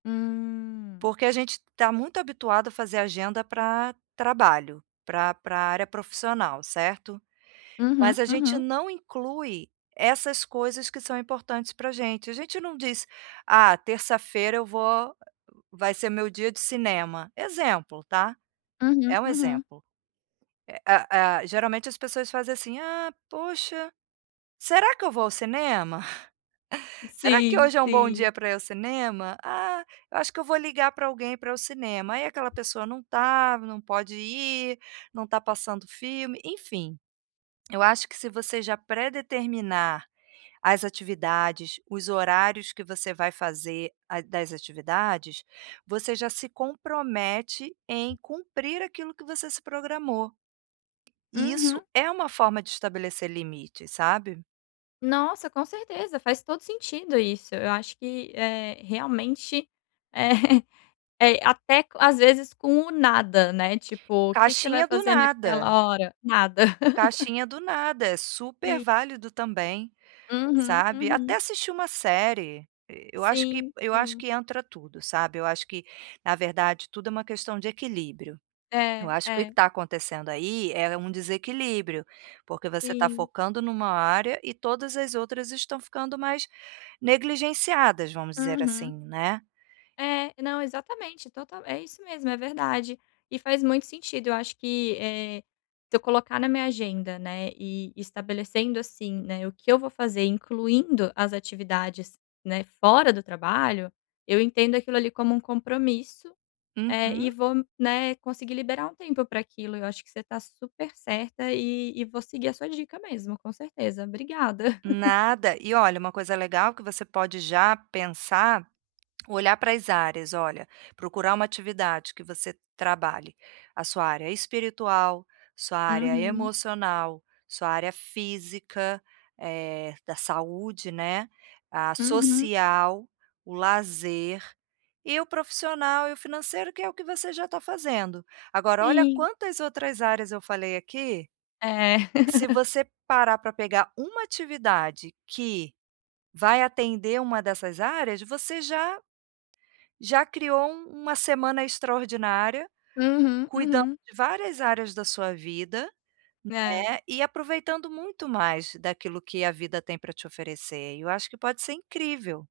Hum. Porque a gente está muito habituado a fazer agenda para trabalho, para para área profissional, certo? Uhum, Mas a gente uhum. não inclui essas coisas que são importantes para gente, a gente não diz: "Ah, terça-feira eu vou há vai ser meu dia de cinema." Exemplo, tá? Uhum, É um uhum. exemplo. Eh, ah, geralmente as pessoas fazem assim: "Ah poxa, será que eu vou ao cinema? Será que Sim, hoje é um bom sim. dia para ir ao cinema? Ah, eu acho que eu vou ligar para alguém para o cinema." Aí aquela pessoa não tá, não pode ir, não tá passando filme, enfim. Eu acho que se você já pré-determinar as atividades, os horários que você vai fazer a das atividades, você já se compromete em cumprir aquilo que você se programou. E Uhum. isso é uma forma de estabelecer limites, sabe? Nossa, com certeza. Faz todo sentido isso. Eu acho que, eh, realmente é é até às vezes com o nada, né, tipo: "O que que você vai Caixinha do fazer nada. naquela hora?" "Nada." Caixinha do nada, é super Sim. válido também, Uhum, sabe, até uhum. assistir uma série, e eu acho que Sim, eu acho sim. que entra tudo, sabe. Eu acho que, na verdade, tudo é uma questão de equilíbrio. Eu É, acho que o que que é. está acontecendo aí é um desequilíbrio, porque você está Sim. focando em uma área e todas as outras estão ficando mais negligenciadas, vamos dizer assim, Uhum. né. É. Não, exatamente, total. É isso mesmo, é verdade e faz muito sentido eu acho que, eh, se eu colocar na minha agenda, né, e estabelecendo, assim, né, o que eu vou fazer incluindo as atividades, né, fora do trabalho, eu entendo aquilo ali como um compromisso, eh, e Uhum. vou, né, conseguir liberar um tempo para aquilo. Eu acho que você está super certa e e vou seguir a sua dica mesmo, com certeza. Obrigada. Nada, e olha, uma coisa legal que você pode já pensar, olhar para as áreas, olha, procurar uma atividade que você trabalhe a sua área espiritual, sua área Uhum. emocional, sua área física, eh, da saúde, né, a Uhum. social, o lazer, e o profissional e o financeiro que é o que você já tá fazendo. Agora, olha Sim. quantas outras áreas eu falei aqui, É. se você parar para pegar uma atividade que vai atender uma dessas áreas, você já já criou um uma semana extraordinária, Uhum, cuidando uhum. de várias áreas da sua vida, É. né, e aproveitando muito mais daquilo que a vida tem para te oferecer, e eu acho que pode ser incrível.